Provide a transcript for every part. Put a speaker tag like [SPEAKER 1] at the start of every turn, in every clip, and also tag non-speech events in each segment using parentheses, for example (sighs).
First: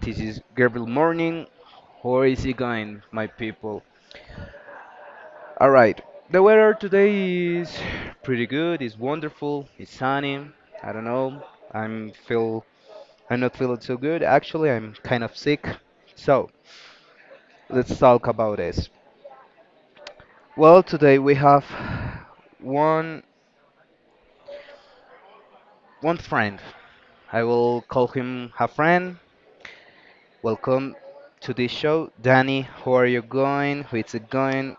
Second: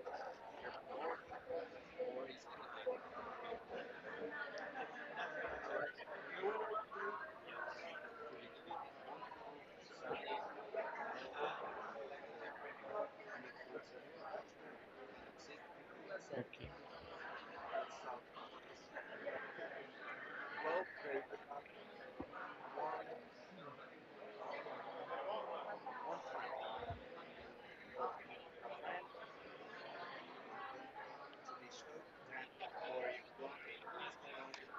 [SPEAKER 1] This is Gabriel Morning. How is it going, my people? All right, the weather today is pretty good. It's wonderful. It's sunny. I don't know. I'm feel I'm not feeling so good. Actually, I'm kind of sick. So let's talk about this. Well, today we have one one friend. I will call him a friend. Welcome to this show, Danny. How are you going? How is it going?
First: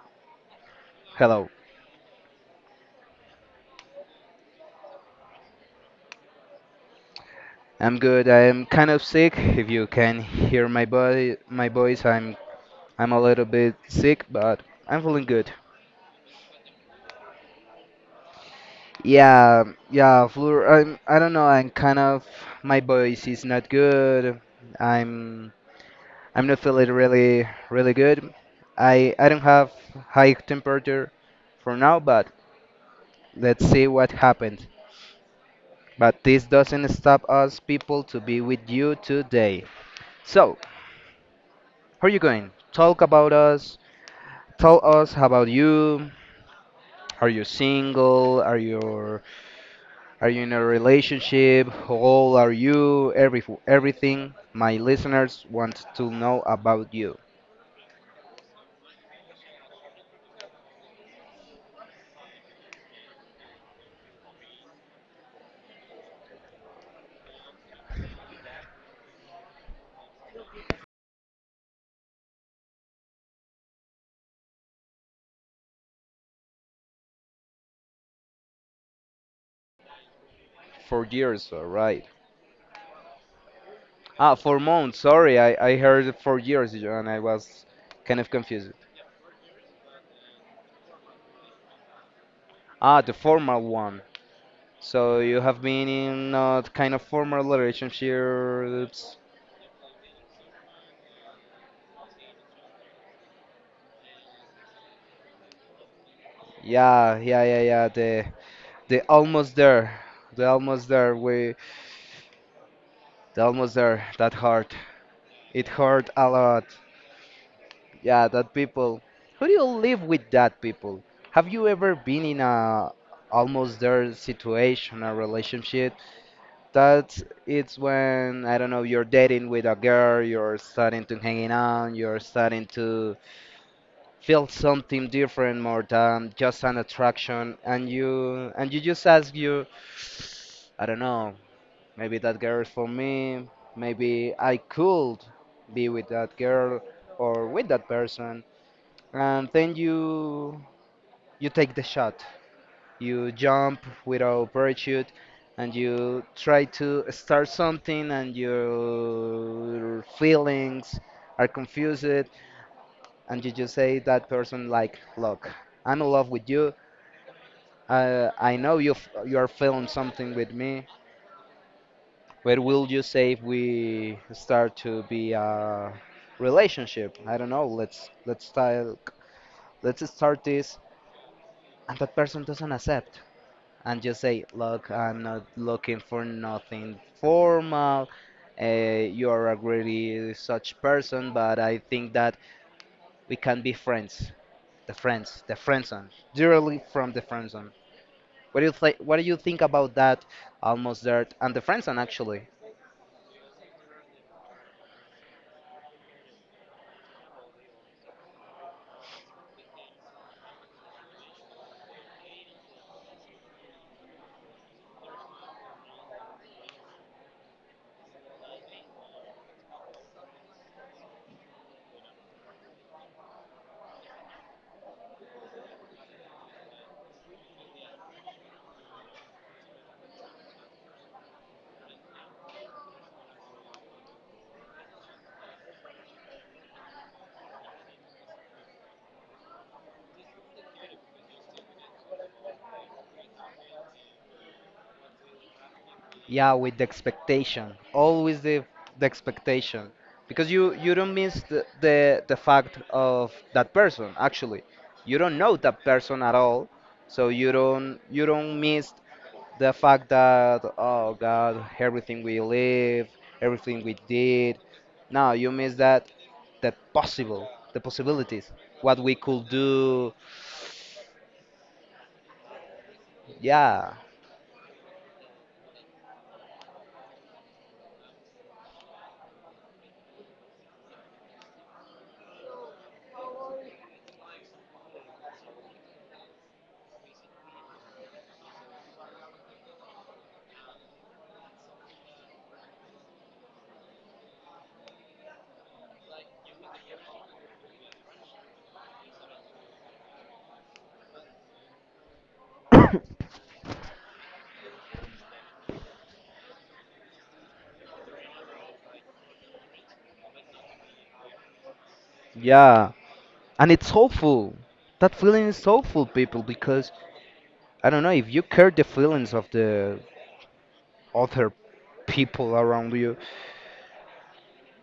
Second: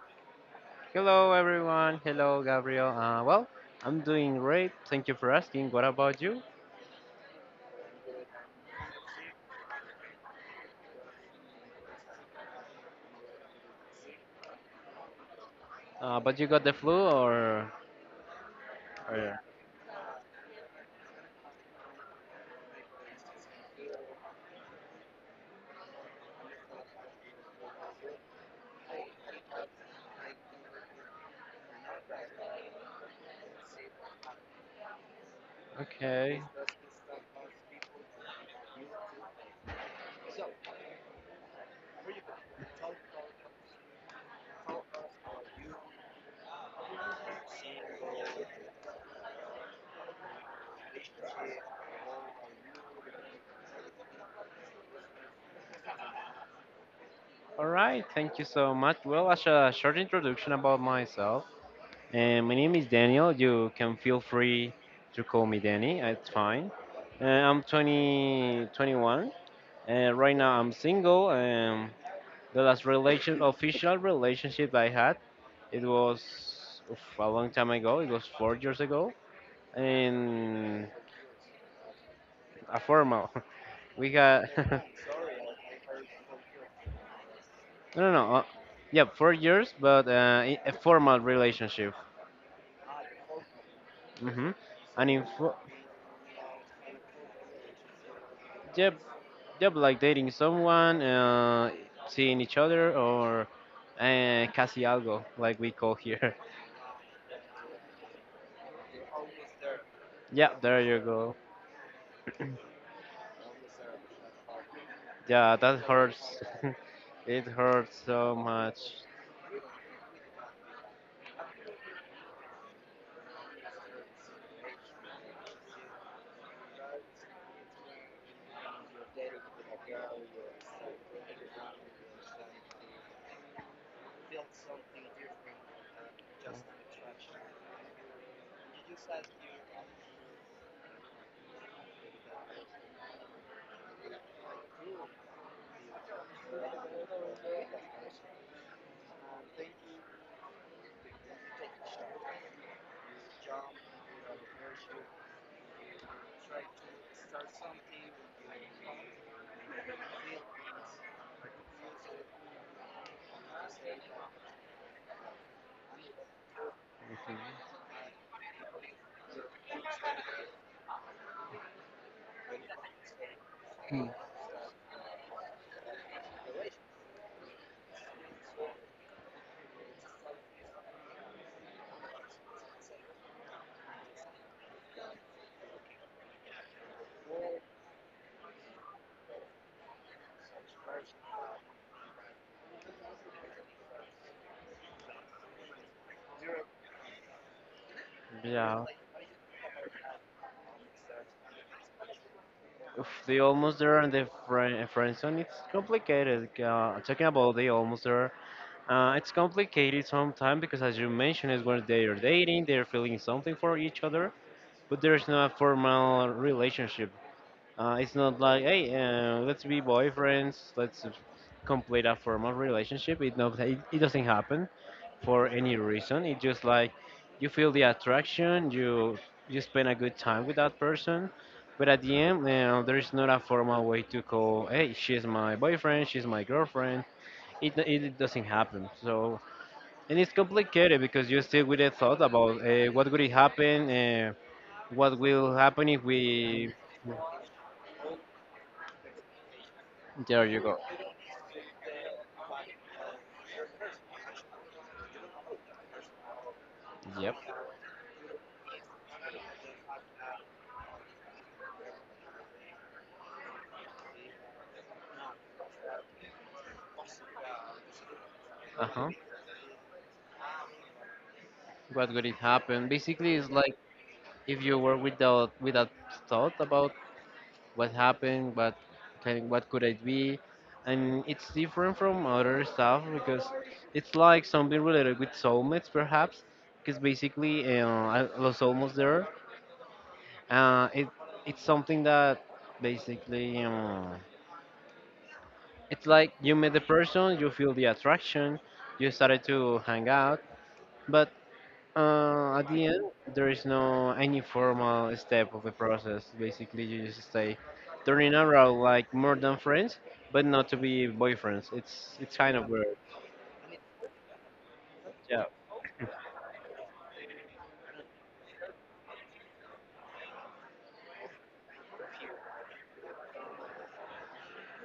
[SPEAKER 2] Hello,
[SPEAKER 1] Hello.
[SPEAKER 2] everyone. Hello, Gabriel. Well, I'm doing great. Thank you for asking. What about you?
[SPEAKER 1] I'm good. I'm kind of sick. If you can hear my body, my voice, I'm a little bit sick, but I'm feeling good.
[SPEAKER 2] But you got the flu, or
[SPEAKER 1] Yeah, yeah, flu. I don't know. I'm kind of my voice is not good. I'm I'm not feeling really good. I don't have high temperature for now, but let's see what happens. But
[SPEAKER 2] okay.
[SPEAKER 1] this doesn't stop us people to be with you today. So, how are you going? Talk about us. Tell us about you. Are you single? Are you in a relationship? How old are you? Everything my listeners want to know about you.
[SPEAKER 2] All right. Thank you so much. Well, as a short introduction about myself, my name is Daniel. You can feel free to call me Danny. It's fine. Uh, I'm 21. 21. And right now, I'm single. The last official relationship I had, it was a long time ago. It was 4 years ago in
[SPEAKER 1] 4 years, all right.
[SPEAKER 2] a formal. (laughs) We
[SPEAKER 1] Ah,
[SPEAKER 2] got (laughs)
[SPEAKER 1] four
[SPEAKER 2] no,
[SPEAKER 1] months. Sorry, I heard 4 years and I was
[SPEAKER 2] no,
[SPEAKER 1] kind of
[SPEAKER 2] no.
[SPEAKER 1] confused.
[SPEAKER 2] Yeah, 4 years, but a formal relationship.
[SPEAKER 1] Ah, the formal one.
[SPEAKER 2] Hmm. And
[SPEAKER 1] So
[SPEAKER 2] in
[SPEAKER 1] you
[SPEAKER 2] fo-
[SPEAKER 1] have been in kind of formal
[SPEAKER 2] yep,
[SPEAKER 1] relationships.
[SPEAKER 2] yep, like dating someone, seeing each other, or casi algo, like we call here.
[SPEAKER 1] Yeah, yeah, yeah, yeah. The almost there.
[SPEAKER 2] (laughs) Yeah,
[SPEAKER 1] The
[SPEAKER 2] there
[SPEAKER 1] almost
[SPEAKER 2] you
[SPEAKER 1] there.
[SPEAKER 2] go.
[SPEAKER 1] We They're almost there. That hurt.
[SPEAKER 2] Yeah,
[SPEAKER 1] It
[SPEAKER 2] that
[SPEAKER 1] hurt a
[SPEAKER 2] hurts.
[SPEAKER 1] lot.
[SPEAKER 2] (laughs) It hurts
[SPEAKER 1] Yeah,
[SPEAKER 2] so
[SPEAKER 1] that
[SPEAKER 2] much.
[SPEAKER 1] people. How do you live with that people? Have you ever been in a almost there situation, a relationship? That it's when I don't know. You're dating with a girl. You're starting to hanging out. You're starting to feel something different more than just an attraction. And you just ask you, I don't know. Maybe that girl is for me. Maybe I could be with that girl or with that person. And then you take the shot. You jump without parachute and you try to start something, and your feelings are confused, and you just say that person like, look, I'm in love with you.
[SPEAKER 2] Mhm.
[SPEAKER 1] I know you are feeling something with me. What will you say if we start to be a relationship? I don't know. Let's start this, and that person doesn't accept, and just say, "Look, I'm not looking for nothing formal. You are a really such person, but I think that we can be friends." The friends, the friend zone, directly from the friend zone. What do you
[SPEAKER 2] Yeah.
[SPEAKER 1] think? What do you think about that? Almost there, and the friend zone actually.
[SPEAKER 2] If they almost there and the friend zone, it's complicated. Talking about the almost there, it's complicated sometimes because, as you mentioned, is when they are dating, they're feeling something for each other, but there's no formal relationship. It's not like, hey, let's be boyfriends, let's complete a formal relationship. It, not, it doesn't happen for any reason. It's just like you feel the attraction, you spend a good time with that person, but at the end, there's not a formal way to call, hey, she's my boyfriend, she's my girlfriend. It doesn't happen. So and it's complicated because you stay with a thought about what would it happen, what will happen if
[SPEAKER 1] Yeah,
[SPEAKER 2] we.
[SPEAKER 1] with the expectation, always the expectation,
[SPEAKER 2] There
[SPEAKER 1] because
[SPEAKER 2] you
[SPEAKER 1] you
[SPEAKER 2] go.
[SPEAKER 1] you don't miss the fact of that person. Actually, you don't know that person at all, so
[SPEAKER 2] Yep.
[SPEAKER 1] you don't miss the fact that, oh God, everything we live, everything we did. No, you miss that possible, the possibilities,
[SPEAKER 2] Uh
[SPEAKER 1] what
[SPEAKER 2] huh.
[SPEAKER 1] we could do.
[SPEAKER 2] What would it happen? Basically, it's like
[SPEAKER 1] Yeah,
[SPEAKER 2] if you were without thought about what happened, what could it be, and it's different from other stuff because it's like something related with soulmates, perhaps. Because basically, I was almost there. It it's something that basically. It's like you meet the person, you feel the attraction, you started to hang out, but at the end, there is no any formal step of the process. Basically, you just stay turning around like more than friends, but not to be boyfriends. It's kind of
[SPEAKER 1] yeah,
[SPEAKER 2] weird.
[SPEAKER 1] and it's hopeful. That
[SPEAKER 2] Yeah,
[SPEAKER 1] feeling is hopeful, people, because I don't know if you care the feelings of the other people around you.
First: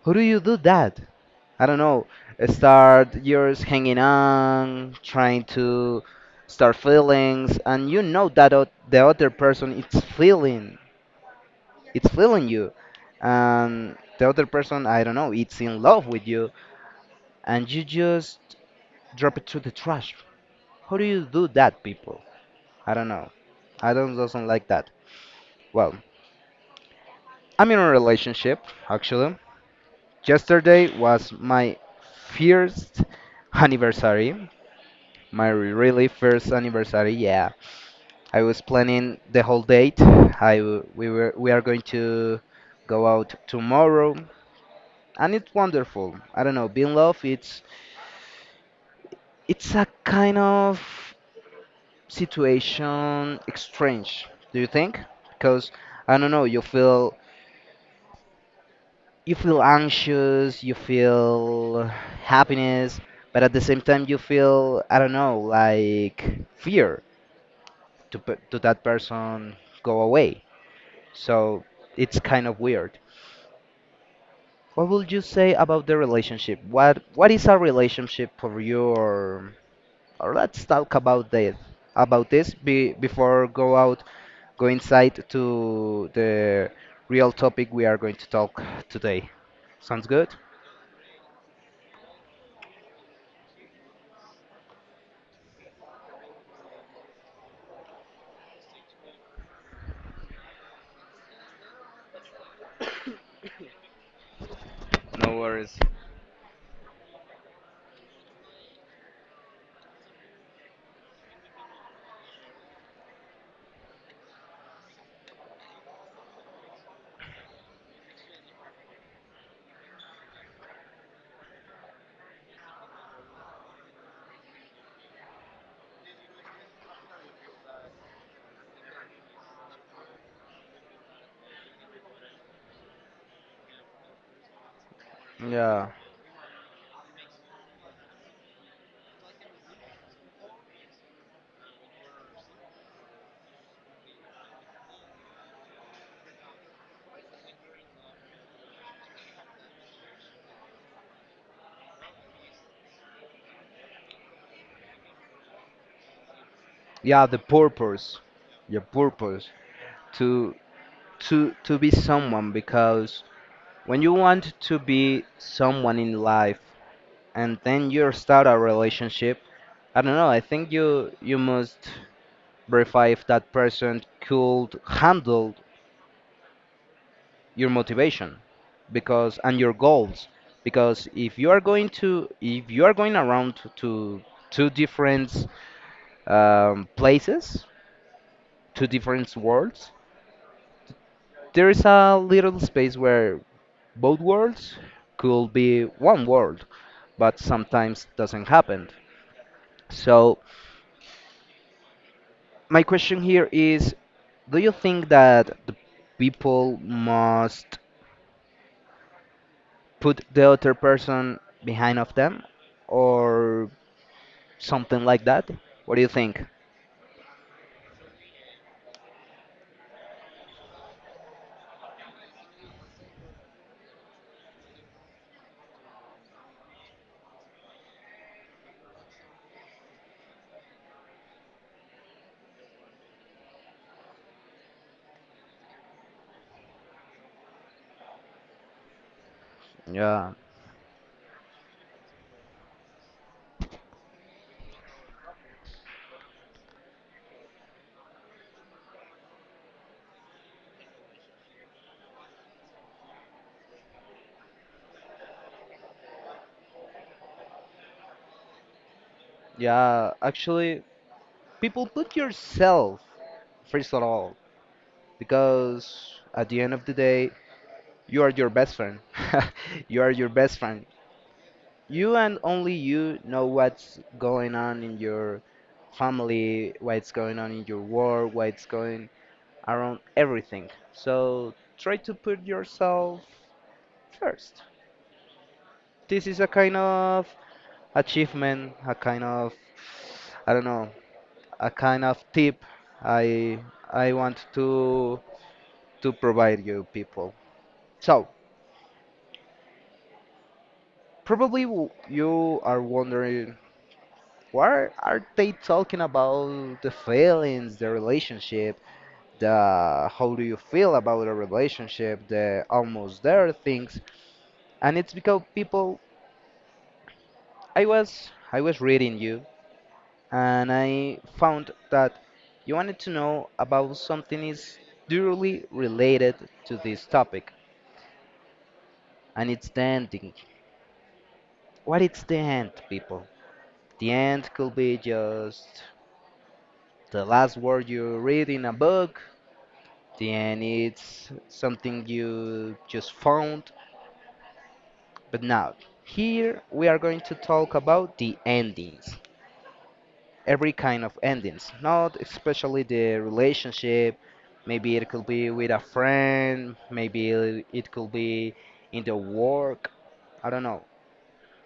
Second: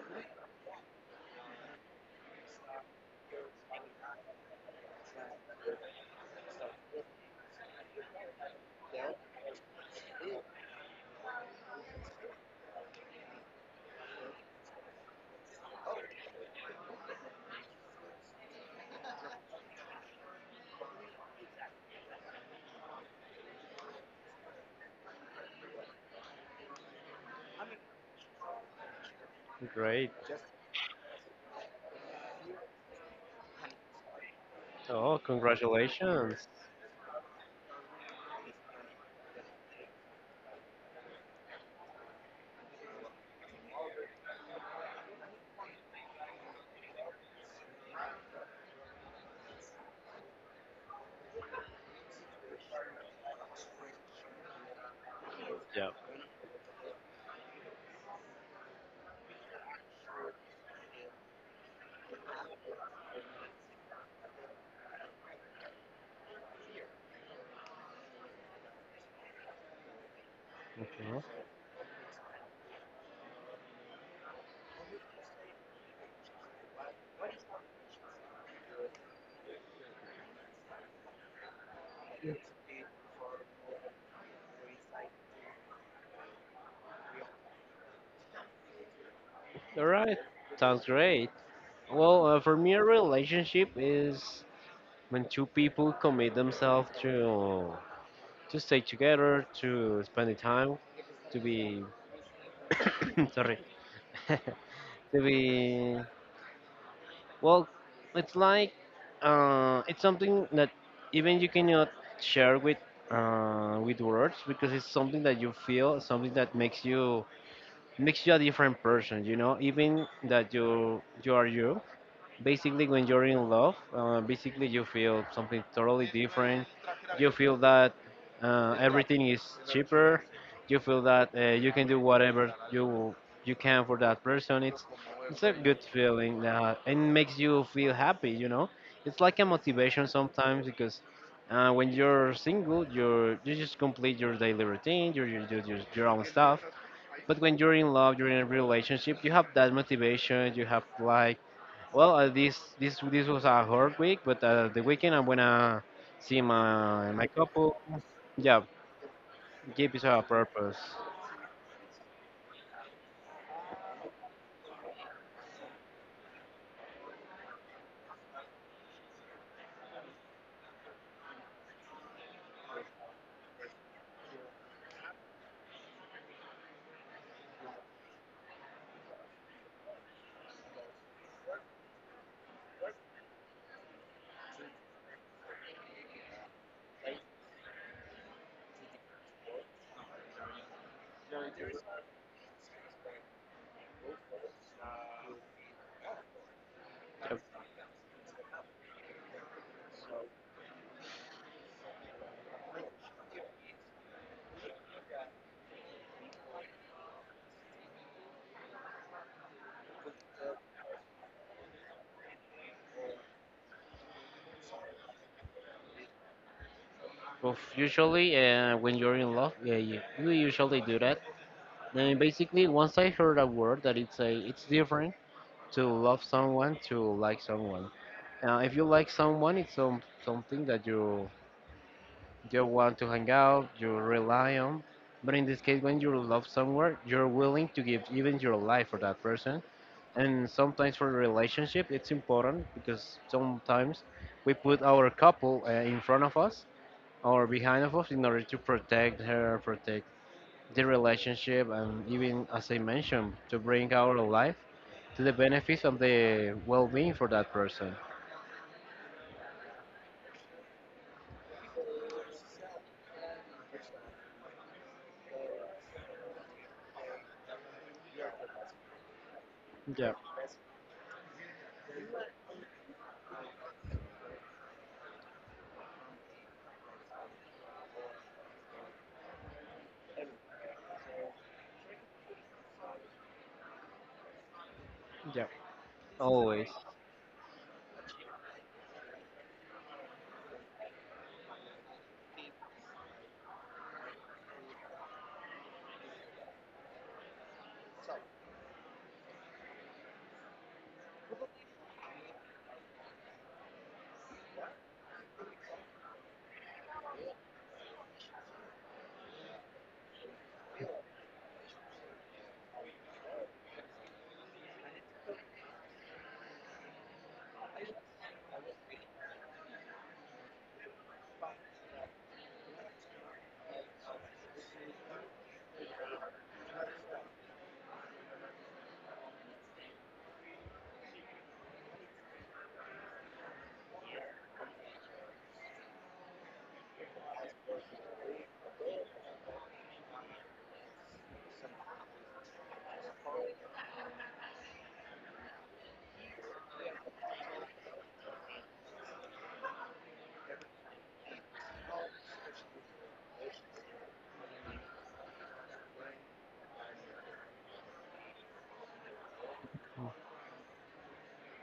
[SPEAKER 1] How do you do that? I don't know. Start yours hanging on, trying to start feelings, and you know that the other person it's feeling you, and the other person, I don't know, it's in love with you, and you just drop it to the trash. How do you do that, people? I don't know. I don't doesn't like that. Well, I'm in a relationship actually.
[SPEAKER 2] great.
[SPEAKER 1] Yesterday was my first anniversary,
[SPEAKER 2] Oh,
[SPEAKER 1] my really
[SPEAKER 2] congratulations.
[SPEAKER 1] first anniversary. Yeah, I was planning the whole date. I w- we were we are going to go out tomorrow, and it's wonderful. I don't know, being love, it's a kind of situation strange. Do you think? Because
[SPEAKER 2] Yeah.
[SPEAKER 1] I don't know, you feel anxious, you feel happiness, but at the same time you feel, I don't know, like fear to that person go away.
[SPEAKER 2] Mhm.
[SPEAKER 1] So it's kind of weird. What would you say about the relationship? What is a relationship for you? Or let's talk about that about this before go inside to the real topic we are going to talk today.
[SPEAKER 2] All
[SPEAKER 1] Sounds
[SPEAKER 2] right,
[SPEAKER 1] good?
[SPEAKER 2] sounds great. Well, for me, a relationship is when two people commit themselves to stay together, to spend the time, to be (coughs) sorry, (laughs) to
[SPEAKER 1] No worries.
[SPEAKER 2] be well. It's like it's something that even you cannot share with words because it's something that you feel, something that makes you a different person. You know, even that you are you, basically when you're in love basically you feel something totally different you feel that everything is cheaper you feel that you can do whatever you can for that person it's a good
[SPEAKER 1] Yeah.
[SPEAKER 2] feeling and makes you feel happy. It's like a motivation sometimes because when you're single you just complete your daily routine you do your own stuff but when you're in love you're in a relationship you have that motivation you have like well, this was a hard week, but the weekend I'm gonna see my
[SPEAKER 1] Yeah,
[SPEAKER 2] my
[SPEAKER 1] the
[SPEAKER 2] couple.
[SPEAKER 1] purpose,
[SPEAKER 2] Yeah,
[SPEAKER 1] your purpose
[SPEAKER 2] give it a
[SPEAKER 1] to
[SPEAKER 2] purpose.
[SPEAKER 1] to be someone, because when you want to be someone in life and then you start a relationship, I don't know, I think you must verify if that person could handle your motivation, because and your goals, because if you are going to if you are going around to two different places, two different worlds, there is a little space where both worlds could be one world, but
[SPEAKER 2] Yep.
[SPEAKER 1] sometimes doesn't happen. So my question here is, do you think that the people must put the other person behind of them, or something like that? What do you think?
[SPEAKER 2] Well, usually, when you're in love, yeah, you usually do that. And basically, once I heard a word that it's different to love someone to like someone. If you like someone, it's something that you want to hang out, you rely on. But in this case, when you love someone, you're willing to give even your life for that person.
[SPEAKER 1] Yeah,
[SPEAKER 2] And sometimes for relationship it's important because sometimes we put our couple in front of us or behind of us in order to protect the relationship and even as I mentioned to bring our life to the benefits and the well-being for that person.
[SPEAKER 1] yeah. Actually, people put yourself first of all, because at the end of the day, you are your best friend. (laughs) You are
[SPEAKER 2] Yeah,
[SPEAKER 1] your best friend. You and only you know what's going on in your family, what's going on in your world, what's going around everything. So try to put yourself first.
[SPEAKER 2] yeah.
[SPEAKER 1] This is a
[SPEAKER 2] Always.
[SPEAKER 1] kind of achievement, a kind of, I don't know, a kind of tip I I want to provide you people. So, you are wondering, why are they talking about the feelings, the relationship, the how do you feel about a relationship, the almost there things? And it's because people, I was reading you, and I found that you wanted to know about something is directly related to this topic, and it's the ending. What is the end, people? The end could be just the last word you read in a book, then it's something you just found. But now, here we are going to talk about the endings, every kind of endings, not especially the relationship. Maybe it could be with a friend, maybe it could be in the work, I don't know,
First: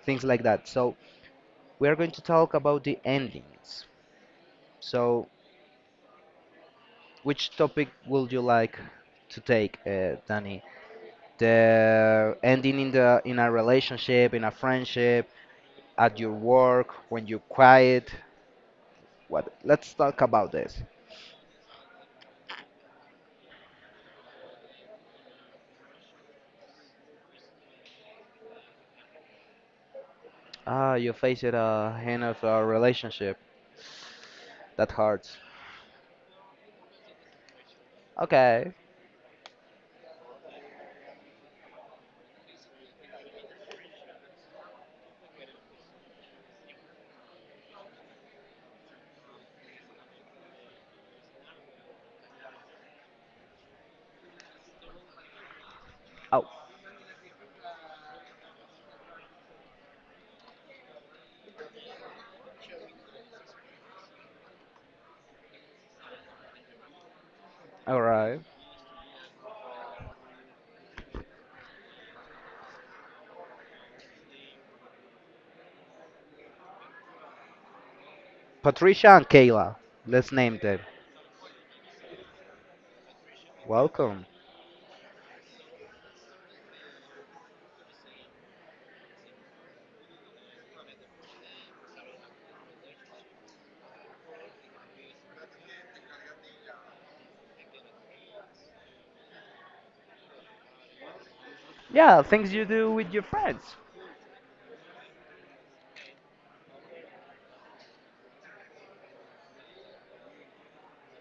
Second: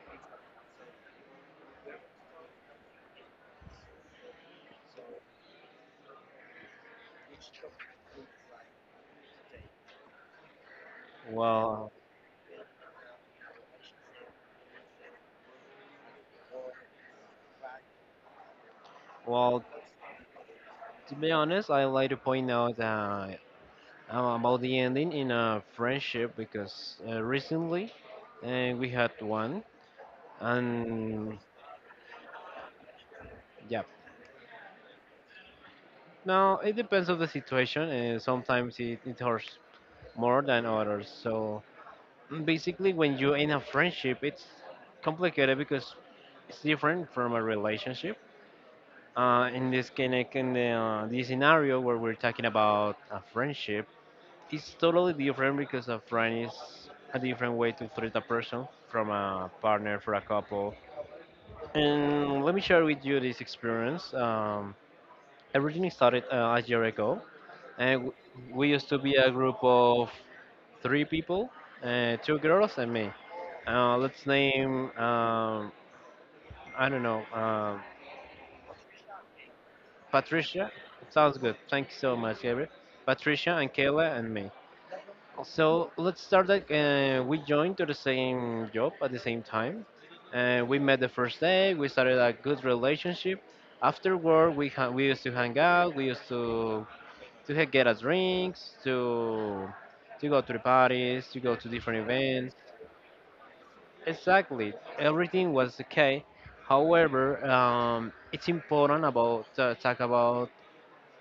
[SPEAKER 1] things like that. So, we are going to talk about the endings. So, which topic would you like to take, Danny?
[SPEAKER 2] well
[SPEAKER 1] The ending in the in a relationship, in a friendship, at your work, when you quiet. What?
[SPEAKER 2] well,
[SPEAKER 1] Let's talk about this.
[SPEAKER 2] to be honest, I like to point out about the ending in a friendship because recently, we had one
[SPEAKER 1] Ah, you
[SPEAKER 2] and
[SPEAKER 1] face it end of a relationship
[SPEAKER 2] yeah.
[SPEAKER 1] that hurts.
[SPEAKER 2] Now it depends on the situation and
[SPEAKER 1] Okay.
[SPEAKER 2] sometimes it hurts more than others, so basically when you're in a friendship it's complicated because it's different from a relationship, in this kind of, the scenario where we're talking about a friendship it's totally different because a
[SPEAKER 1] Oh,
[SPEAKER 2] friend is a different way to treat a person from a partner for a couple. And let me share with you this experience. Everything started a year ago. And
[SPEAKER 1] all
[SPEAKER 2] w-
[SPEAKER 1] right.
[SPEAKER 2] we used to be a group of three people, two girls and me. Let's name, I don't know,
[SPEAKER 1] Patricia and Kayla. Let's name
[SPEAKER 2] Patricia.
[SPEAKER 1] them.
[SPEAKER 2] Sounds good. Thank you so much, Gabriel. Patricia and Kayla
[SPEAKER 1] Welcome.
[SPEAKER 2] and me. So let's start that. We joined to the same job at the same time. We met the first day. We started a good relationship. Afterward, we used to hang out. We used get us drinks, to go to the parties, to go to different
[SPEAKER 1] Yeah, things
[SPEAKER 2] events.
[SPEAKER 1] you do with your friends.
[SPEAKER 2] Exactly, everything was okay. However, it's important about talk about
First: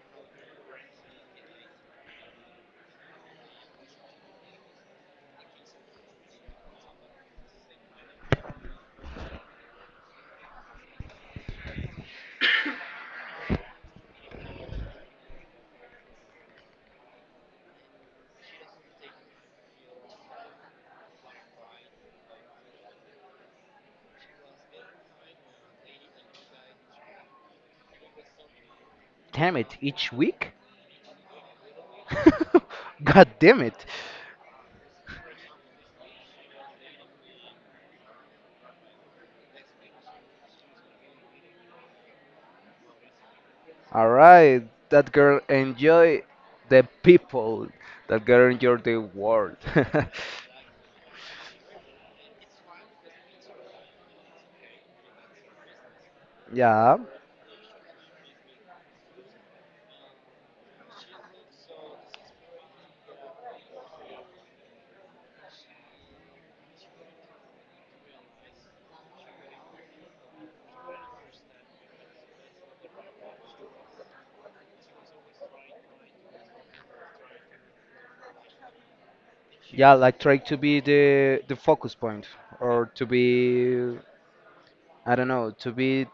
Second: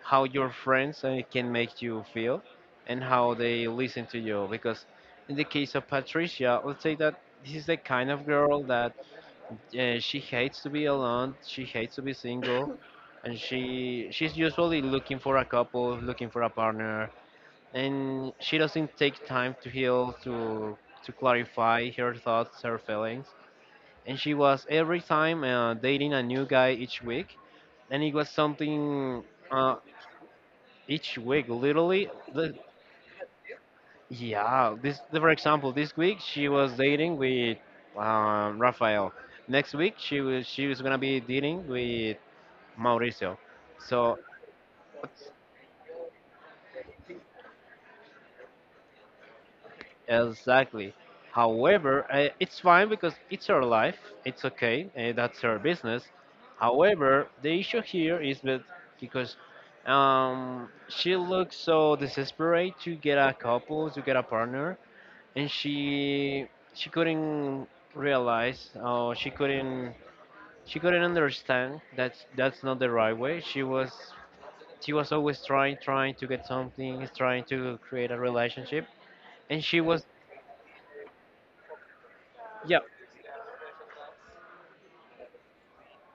[SPEAKER 2] how your friends can make you feel and how they listen to you. Because in the case of Patricia, let's say that this is the kind of girl that she hates to be alone. She hates to be single (coughs) and she's usually looking for a couple, looking for a partner, and she doesn't take time to heal to clarify her thoughts her feelings, and she was every time dating a new guy each week, and it was something.
[SPEAKER 1] Damn
[SPEAKER 2] uh,
[SPEAKER 1] it, each week?
[SPEAKER 2] each week literally, the,
[SPEAKER 1] (laughs) God damn it.
[SPEAKER 2] yeah, this for example, this week she was dating with Rafael, next week she was gonna be dating with Mauricio,
[SPEAKER 1] All
[SPEAKER 2] so.
[SPEAKER 1] right, that girl enjoy the people. That girl enjoy the world.
[SPEAKER 2] Exactly. However, it's fine because it's her life. It's okay. That's her business.
[SPEAKER 1] (laughs) Yeah,
[SPEAKER 2] However, the issue here is that because she looks so desperate to get a couple, to get a partner, and she couldn't realize, or she couldn't understand that that's not the right way. She was always trying to get something, trying to create a relationship, and she
[SPEAKER 1] yeah,
[SPEAKER 2] was
[SPEAKER 1] like try to be the focus point,
[SPEAKER 2] yeah.
[SPEAKER 1] or to be, I don't know, to be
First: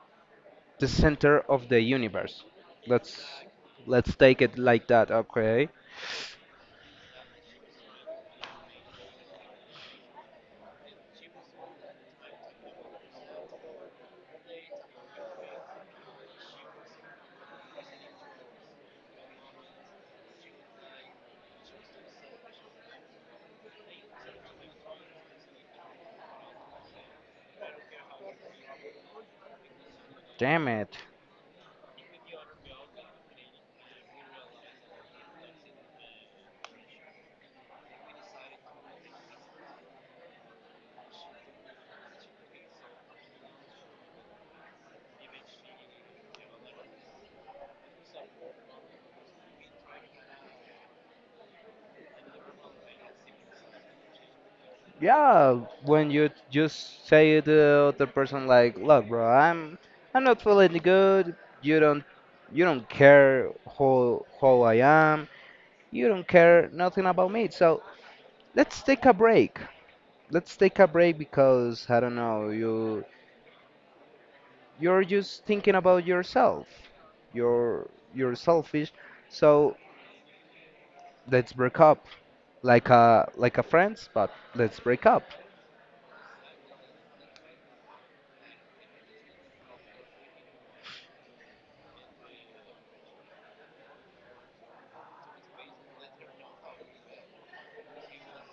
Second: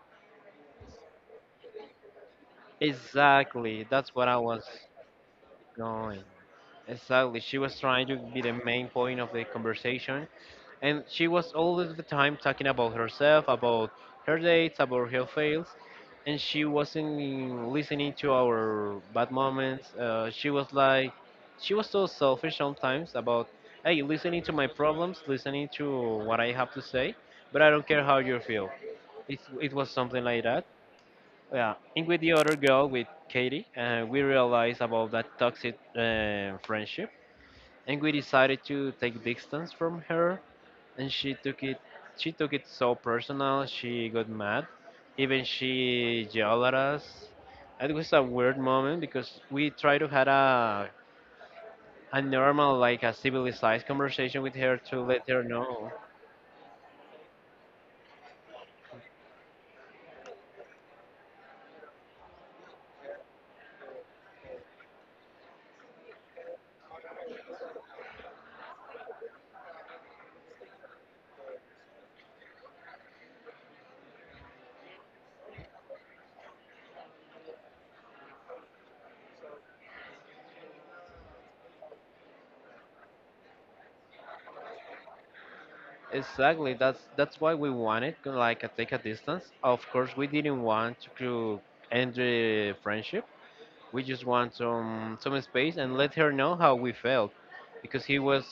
[SPEAKER 1] the center of the universe. Let's
[SPEAKER 2] Exactly, that's
[SPEAKER 1] let's
[SPEAKER 2] what I
[SPEAKER 1] take it
[SPEAKER 2] was
[SPEAKER 1] like that. Okay.
[SPEAKER 2] going. Exactly, she was trying to be the main point of the conversation, and she was all of the time talking about herself, about her dates, about her fails, and she wasn't listening to our bad moments. She was like, she was so selfish sometimes about, hey, listening to my problems, listening to what I have to say, but I don't care how you feel. It was something like that.
[SPEAKER 1] Damn it.
[SPEAKER 2] Yeah, and with the other girl, with Katie, we realized about that toxic friendship, and we decided to take distance from her. And she took it so personal. She got mad, even she yelled at us. It was a weird moment because we tried to had a normal, like a civilized conversation with her to let her
[SPEAKER 1] Yeah,
[SPEAKER 2] know.
[SPEAKER 1] when you just say to the other person like, "Look, bro, I'm not feeling good. You don't you don't care how I am. You don't care nothing about me. So let's take a break. Let's take a break because I don't know, you you're just thinking about yourself. You're you're selfish. So let's break up, like a friends, but let's break up."
[SPEAKER 2] Exactly. That's why we wanted to like take a distance. Of course, we didn't want to end the friendship. We just want some space and let her know how we felt, because he was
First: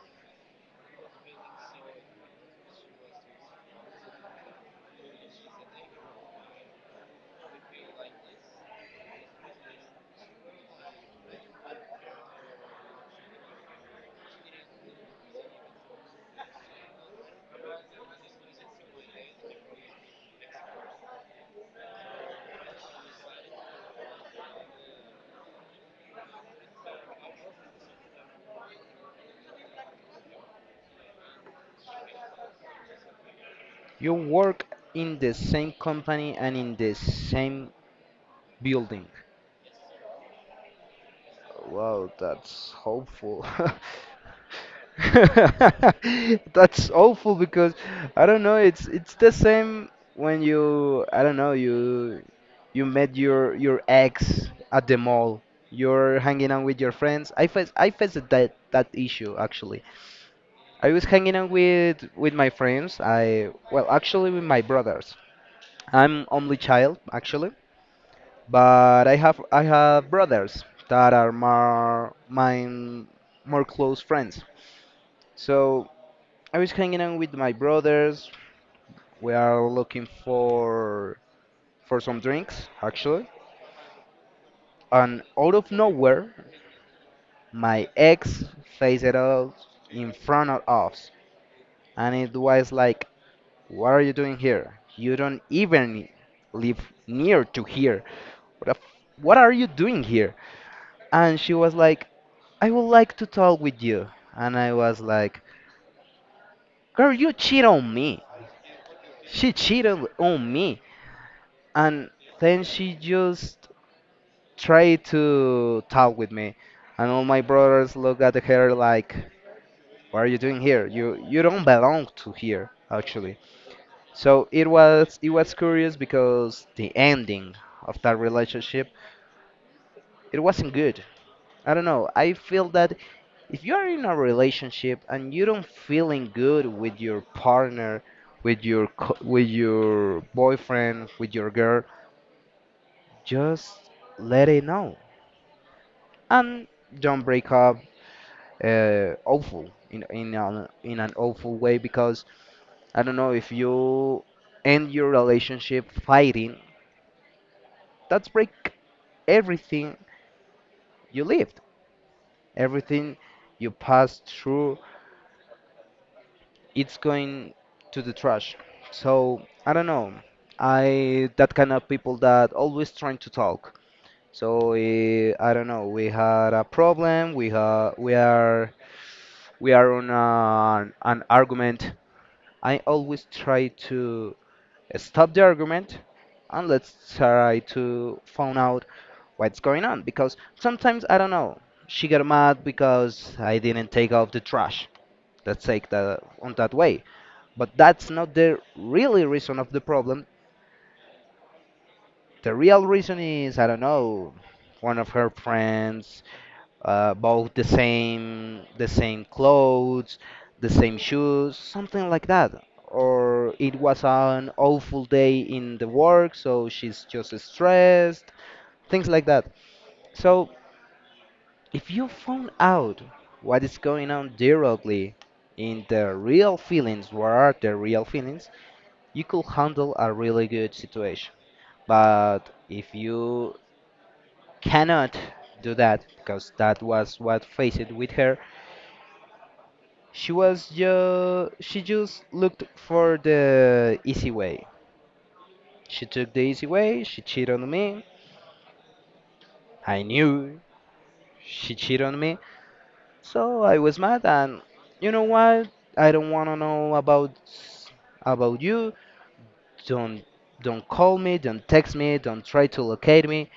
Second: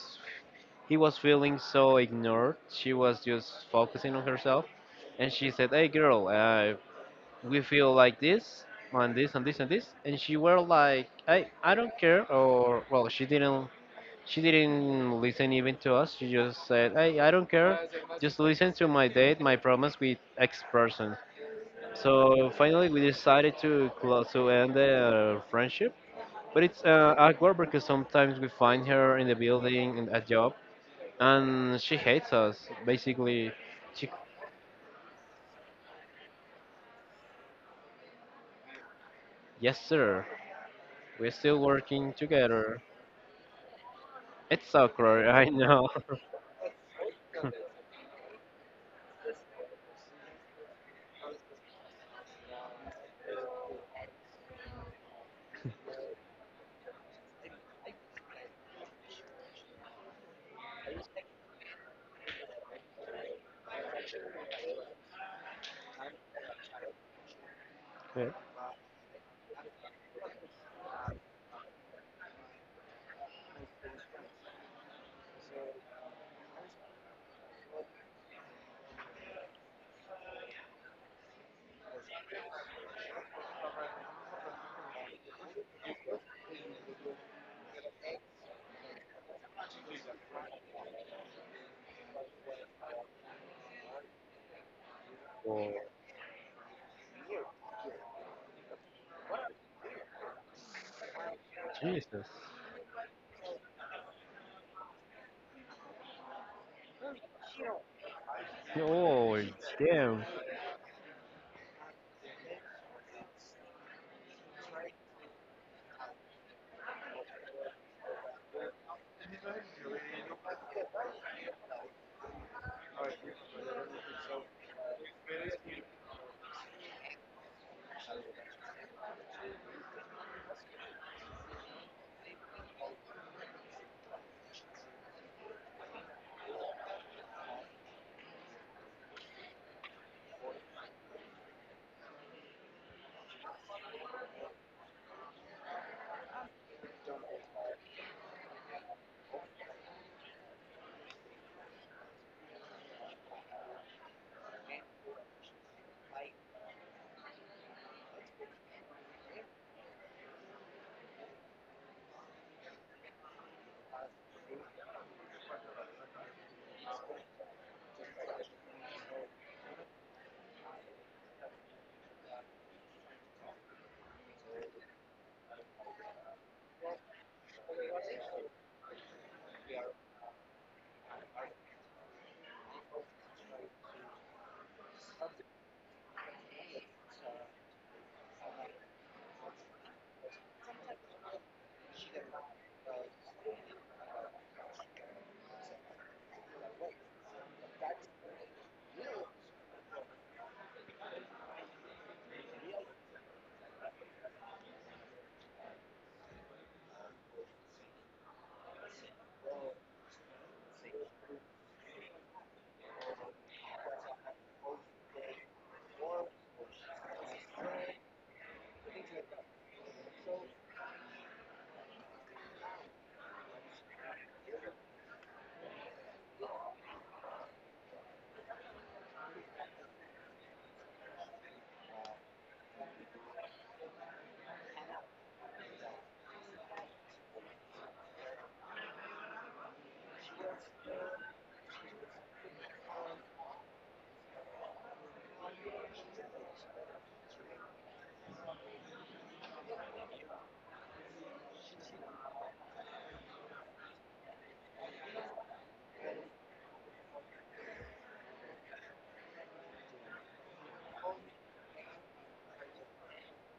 [SPEAKER 2] he was feeling so ignored. She was just focusing on herself, and she said, "Hey, girl, we feel like this. On this and this and this," and she were like, "I don't care," or well, she didn't listen even to us. She just said, "Hey, I don't care. Just listen to my date, my promise with X person." So finally, we decided to close to end the friendship. But it's awkward because sometimes we find her in the building and at job, and she hates us. Basically, she,
[SPEAKER 1] You work in the same company and in the same building.
[SPEAKER 2] yes sir, we're still
[SPEAKER 1] Wow,
[SPEAKER 2] working
[SPEAKER 1] that's
[SPEAKER 2] together.
[SPEAKER 1] hopeful. (laughs)
[SPEAKER 2] It's awkward, I know.
[SPEAKER 1] (laughs)
[SPEAKER 2] (laughs)
[SPEAKER 1] That's awful because I don't know, it's the same when you, I don't know, you met your ex at the mall. You're hanging out with your friends. I faced that issue actually. I was hanging out with my friends. I well, actually with my brothers. I'm only child actually,
[SPEAKER 2] Yeah.
[SPEAKER 1] but I have brothers that are more mine, more close friends. So I was hanging out with my brothers. We are looking for some drinks actually, and out of nowhere, my ex faced it out in front of us, and it was like, "What are you doing here? You don't
[SPEAKER 2] Oh,
[SPEAKER 1] even live near to here. What are you doing here?" And she was like,
[SPEAKER 2] Jesus.
[SPEAKER 1] "I would like to talk with you." And I was like, girl, you cheat on me.
[SPEAKER 2] Oh
[SPEAKER 1] She cheated
[SPEAKER 2] damn.
[SPEAKER 1] on me. And then she just tried to talk with me. And all my brothers look at her like, what are you doing here? You don't belong to here, actually. So it was curious because the ending of that relationship, it wasn't good. I don't know. I feel that if you are in a relationship and you don't feeling good with your partner, with your with your boyfriend, with your girl, just let it know and don't break up awful in in an awful way, because I don't know, if you end your relationship fighting, that's break everything you lived, everything you passed through, it's going to the trash. So I don't know. I that kind of people that always trying to talk. So I don't know. We had a problem. We are on an argument. I always try to stop the argument and let's try to find out what's going on, because sometimes I don't know. She got mad because I didn't take off the trash. Let's take that on that way. But that's not the really reason of the problem. The real reason is, I don't know, one of her friends bought the same clothes, the same shoes, something like that. Or it was an awful day in the work, so she's just stressed, things like that. So if you found out what is going on directly in the real feelings, what are the real feelings, you could handle a really good situation. But if you cannot do that, because that was what faced with her, she just looked for the easy way. She took the easy way, she cheated on me. I knew she cheated on me. So I was mad and you know what? I don't wanna know about s- About you. Don't don't call me, don't text me, don't try to locate me,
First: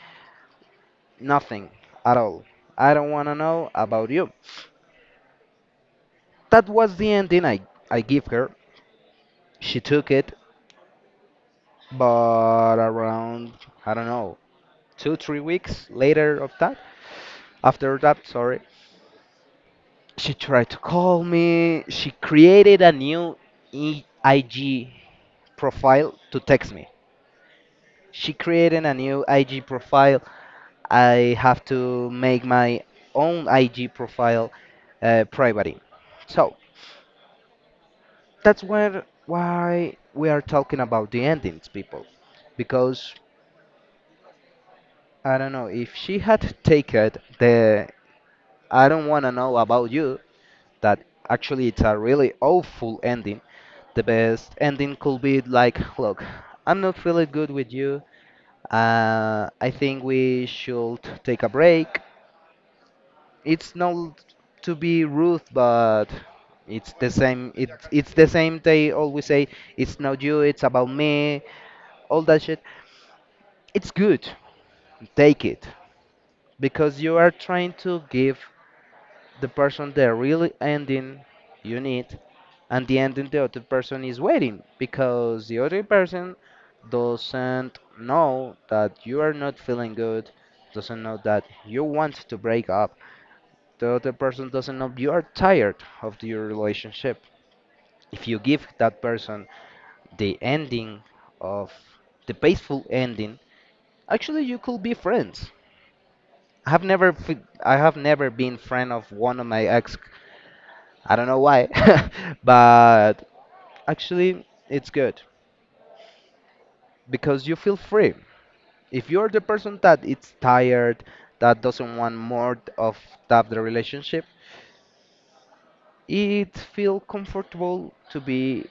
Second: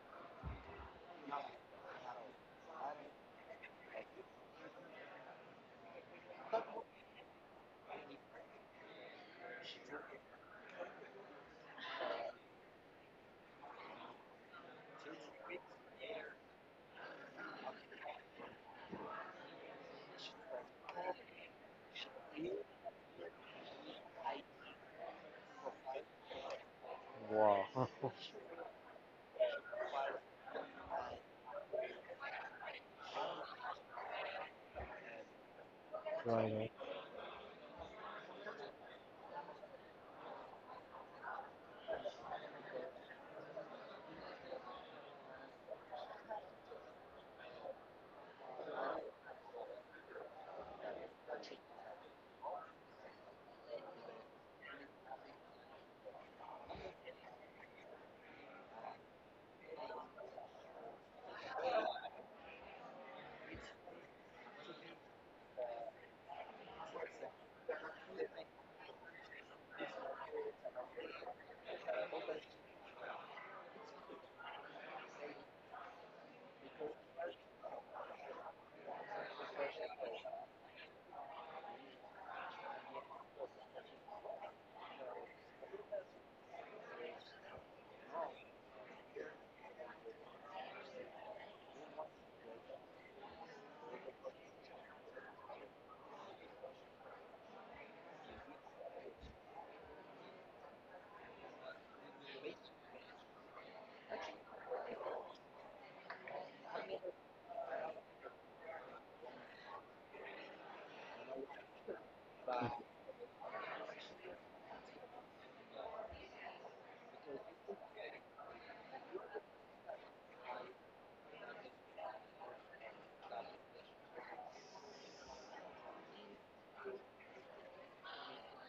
[SPEAKER 1] nothing at all. I don't wanna know about you. That was the ending I give her. She took it, but around, I don't know, two, 3 weeks later of that, after that, sorry, she tried to call me. She created a new IG profile to text me.
[SPEAKER 2] Wow.
[SPEAKER 1] She
[SPEAKER 2] (laughs)
[SPEAKER 1] created a new IG profile. I have to make my own IG profile private. So
[SPEAKER 2] Right.
[SPEAKER 1] that's where why we are talking about the endings, people, because I don't know if she had taken the "I don't want to know about you," that actually it's a really awful ending. The best ending could be like, look, I'm not feeling good with you. I think we should take a break. It's not to be rude, but it's the same. It's the same. They always say it's not you, it's about me. All that shit. It's good. Take it, because you are trying to give the person the real ending you need, and the ending the other person is waiting, because the other person doesn't know that you are not feeling good, doesn't know that you want to break up, the other person doesn't know you are tired of your relationship. If you give that person the ending of the peaceful ending, actually you could be friends. i have never fe- I have never been friend of one of my ex. I don't know why, (laughs) but actually it's good because you feel free. If you're the person that it's tired, that doesn't want more of that the relationship, it feel comfortable to be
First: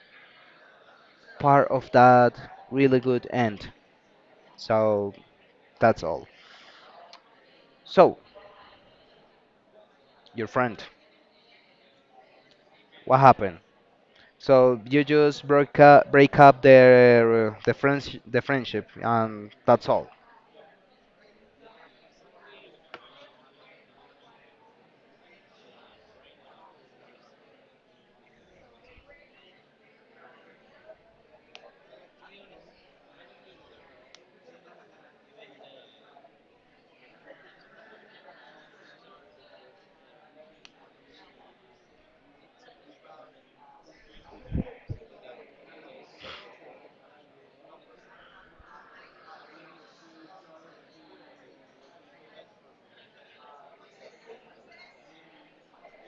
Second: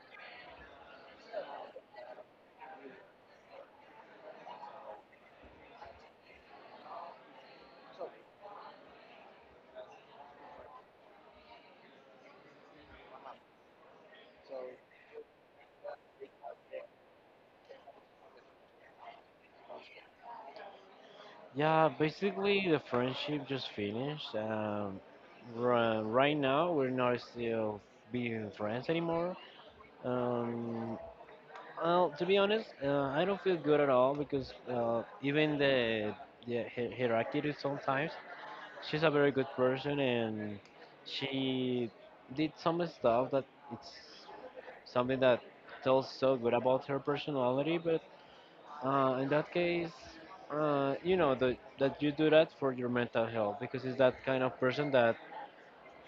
[SPEAKER 1] part of that really good end. So that's all. So your friend, what happened? So you just break up the friends the friendship, and that's all.
[SPEAKER 2] Yeah, basically the friendship just finished. Right now, we're not still being friends anymore. Um, well, to be honest, I don't feel good at all because even the hierarchy sometimes she's a very good person and she did some stuff that it's something that tells so good about her personality, but in that case, you know that you do that for your mental health because it's that kind of person that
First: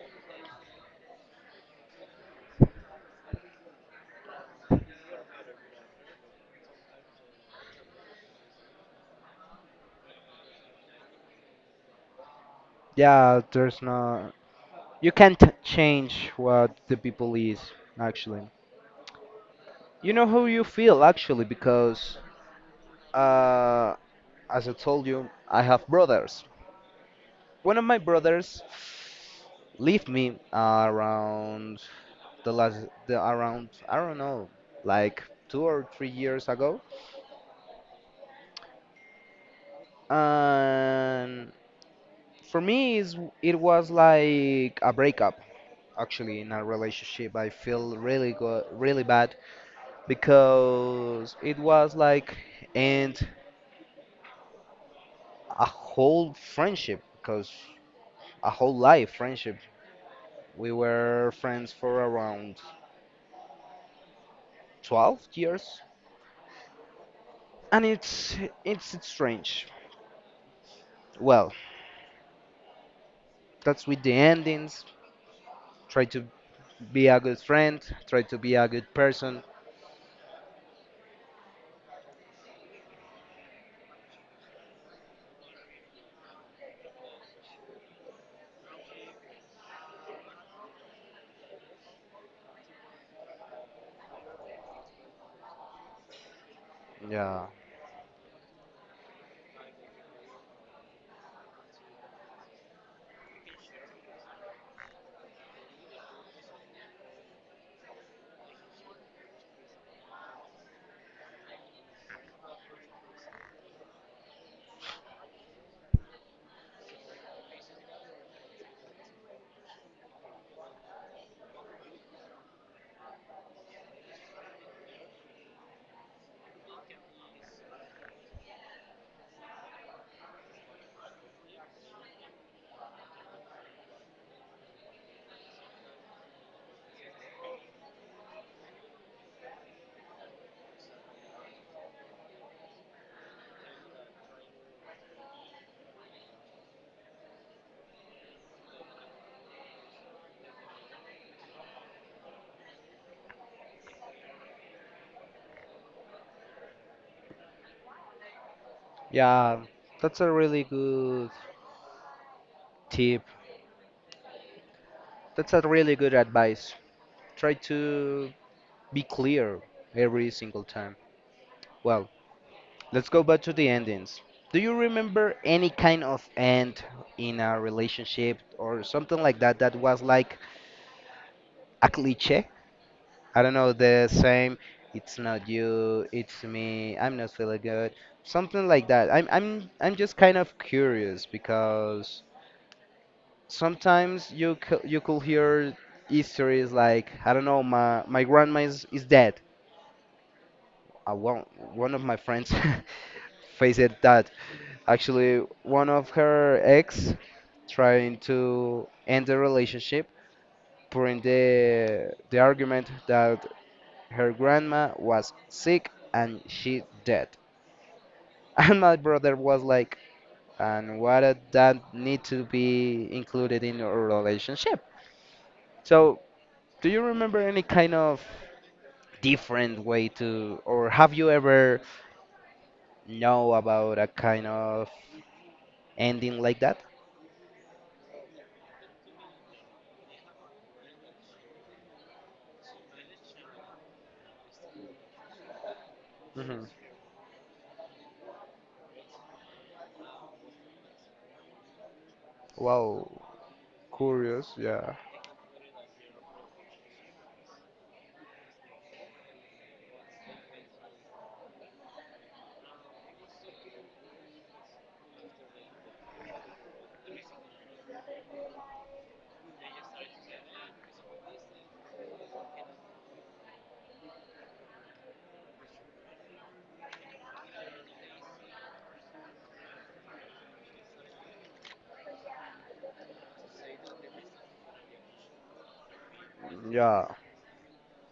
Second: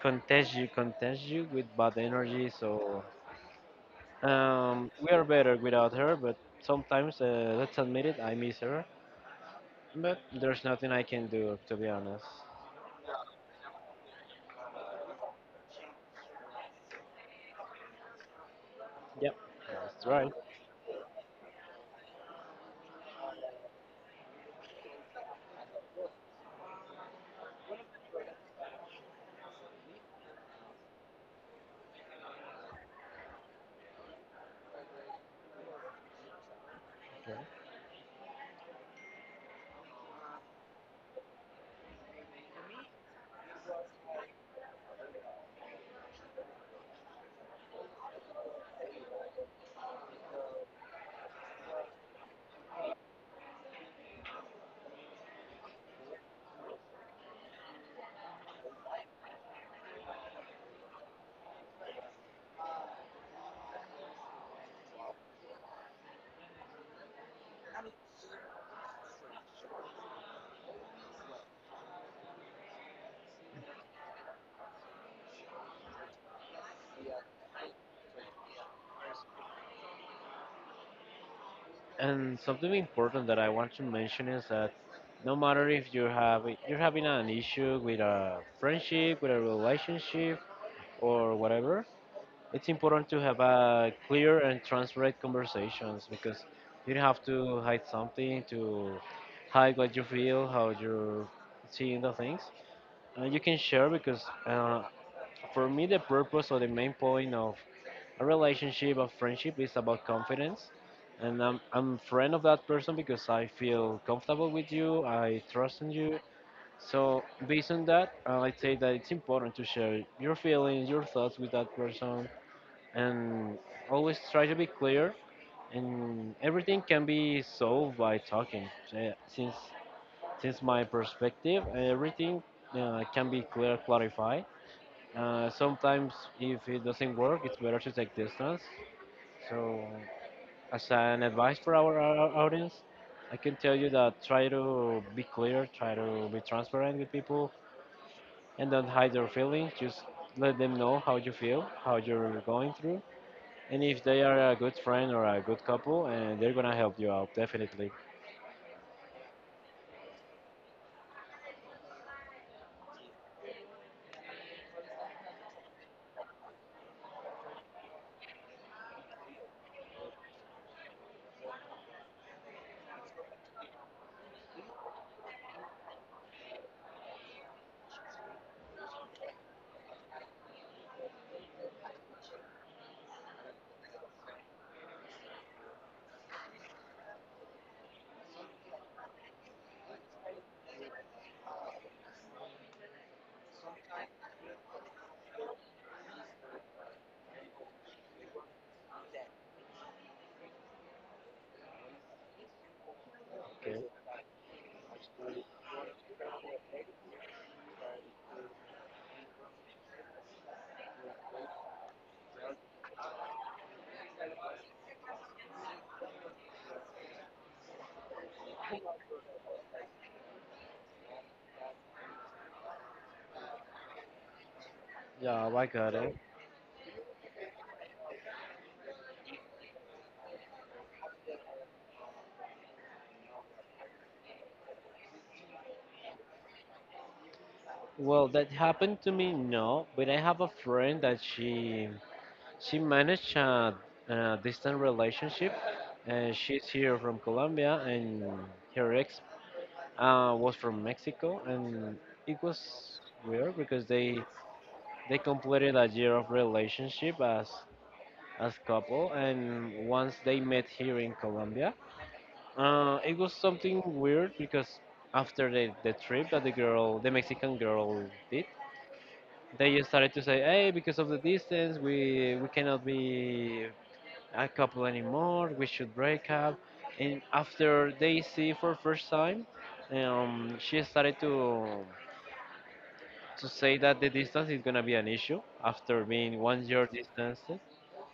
[SPEAKER 2] contagious you with bad energy. So we are better without her, but sometimes let's admit it, I miss her. But there's nothing I can do, to be honest.
[SPEAKER 1] Yeah, there's no. You can't change what the people is actually.
[SPEAKER 2] Yep, that's
[SPEAKER 1] You know
[SPEAKER 2] right.
[SPEAKER 1] how you feel actually, because uh, as I told you, I have brothers. One of my brothers left me around the around, I don't know, like 2 or 3 years ago,
[SPEAKER 2] Yeah.
[SPEAKER 1] and for me it's, it was like a breakup actually in a relationship. I feel really go really bad, because it was like, and a whole friendship, because a whole life friendship, we were friends for around 12 years, and it's strange. Well, that's with the endings. Try to be a good friend, try to be a good person.
[SPEAKER 2] And something important that I want to mention is that no matter if you're having an issue with a friendship, with a relationship, or whatever, it's important to have a clear and transparent conversations because you don't have
[SPEAKER 1] Yeah,
[SPEAKER 2] to hide something to hide what you feel, how you're seeing the things. You can share because for me the purpose or the main point of a relationship of friendship is about confidence, and I'm friend of that person because I feel comfortable with you, I trust in you. So based on that, I'd say that it's important to share your feelings your thoughts with that person, and always try to be clear, and everything can be solved by talking. Since my perspective everything can be clear clarified. Sometimes if it doesn't work it's better to take distance, so as an advice for our audience, I can tell you that try to be clear, try to be transparent with people, and don't hide your feelings, just let them know how you feel, how you're going through, and if they are a good friend or a good couple, and they're gonna help you out definitely.
[SPEAKER 1] yeah, that's a really good tip, that's a really good advice. Try to be clear every single time. Well, let's go back to the endings. Do you remember any kind of end in a relationship or something like that that was like a cliche? I don't know, the same, it's not you, it's me, I'm not feeling good, something like that. I'm just kind of curious, because sometimes you could hear histories like, I don't know, my grandma is dead. One one of my friends (laughs) faced
[SPEAKER 2] Okay.
[SPEAKER 1] that. Actually, one of her ex trying to end the relationship, putting the argument that her grandma was sick and she dead. (laughs) And my brother was like, and why did that need to be included in your relationship?
[SPEAKER 2] Yeah, I got it.
[SPEAKER 1] So, do you remember any kind of different way to, or have you ever know about a kind of ending like that?
[SPEAKER 2] Well, that happened to me, no, but I have a friend that she managed a distant relationship, and
[SPEAKER 1] Hmm.
[SPEAKER 2] she's here from Colombia, and her ex was from Mexico, and it was
[SPEAKER 1] Wow,
[SPEAKER 2] weird because they
[SPEAKER 1] curious. Yeah,
[SPEAKER 2] they completed a year of relationship as couple, and once they met here in Colombia. It was something weird because after the trip that the Mexican girl did, they just started to say, "Hey, because of the distance, we cannot be a couple anymore. We should break up." And after they see for first time, she started to say that the distance is gonna be an issue after being 1 year
[SPEAKER 1] yeah.
[SPEAKER 2] distance.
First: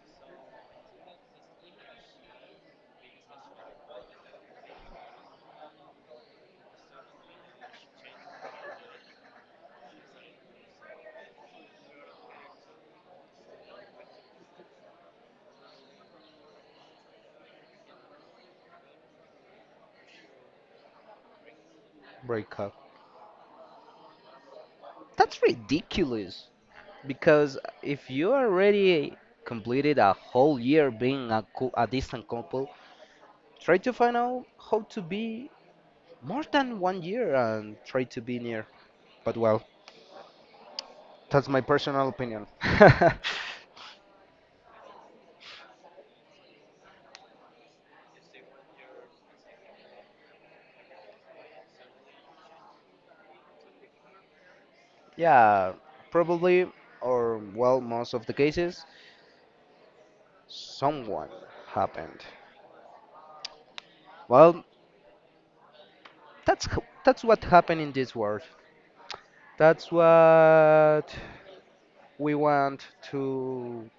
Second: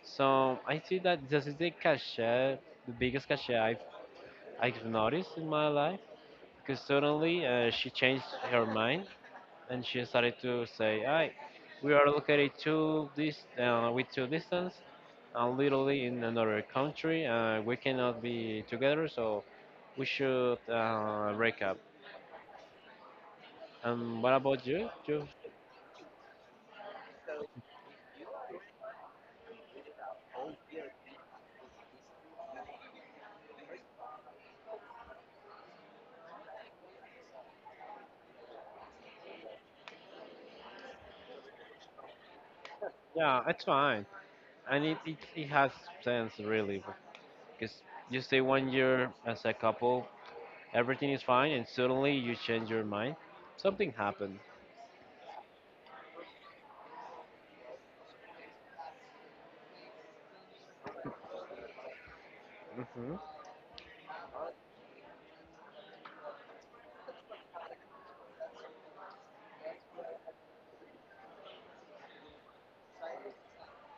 [SPEAKER 2] So I see that this is the cachet, the biggest cachet I've noticed in my life because suddenly she changed her mind and she started to say, We are located to this, with two distance, and literally in another country. We cannot be together, so we should break up."
[SPEAKER 1] Breakup.
[SPEAKER 2] What about you? You?
[SPEAKER 1] That's ridiculous. Because if you already completed a whole year being a distant couple, try to find out how to be more than 1 year and try to be near. But well, that's my personal opinion.
[SPEAKER 2] Yeah,
[SPEAKER 1] (laughs)
[SPEAKER 2] it's fine, and it has sense really, because you stay 1 year as a couple, everything is fine, and suddenly you change your mind. Something happened.
[SPEAKER 1] Yeah, probably, or well, most of the cases, someone happened.
[SPEAKER 2] Hmm.
[SPEAKER 1] Well, that's what happened in this world. That's what we want to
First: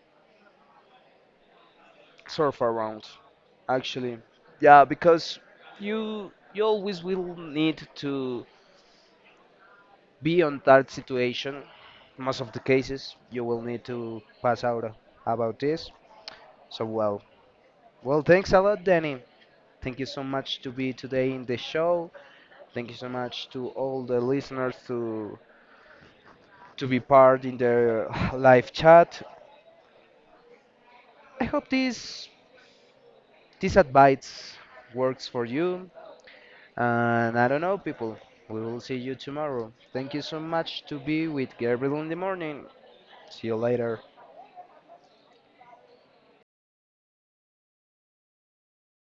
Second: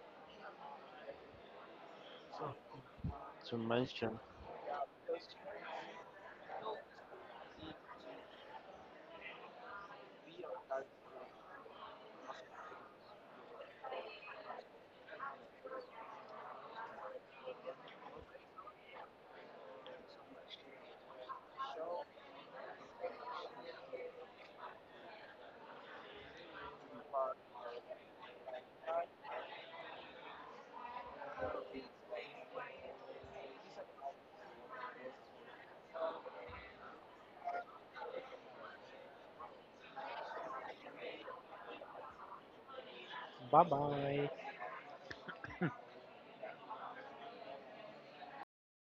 [SPEAKER 1] surf around.
[SPEAKER 2] To
[SPEAKER 1] Actually,
[SPEAKER 2] mention.
[SPEAKER 1] yeah, because you always will need to be on that situation. Most of the cases, you will need to pass out about this. So well, well, thanks a lot, Danny. Thank you so much to be today in the show. Thank you so much to all the listeners to be part in the (laughs) (sighs) live chat. I hope this this advice works for you. And I don't know, people. We will see you tomorrow. Thank you so much to be with Gabriel in the morning. See you
[SPEAKER 2] Bye
[SPEAKER 1] later.
[SPEAKER 2] bye.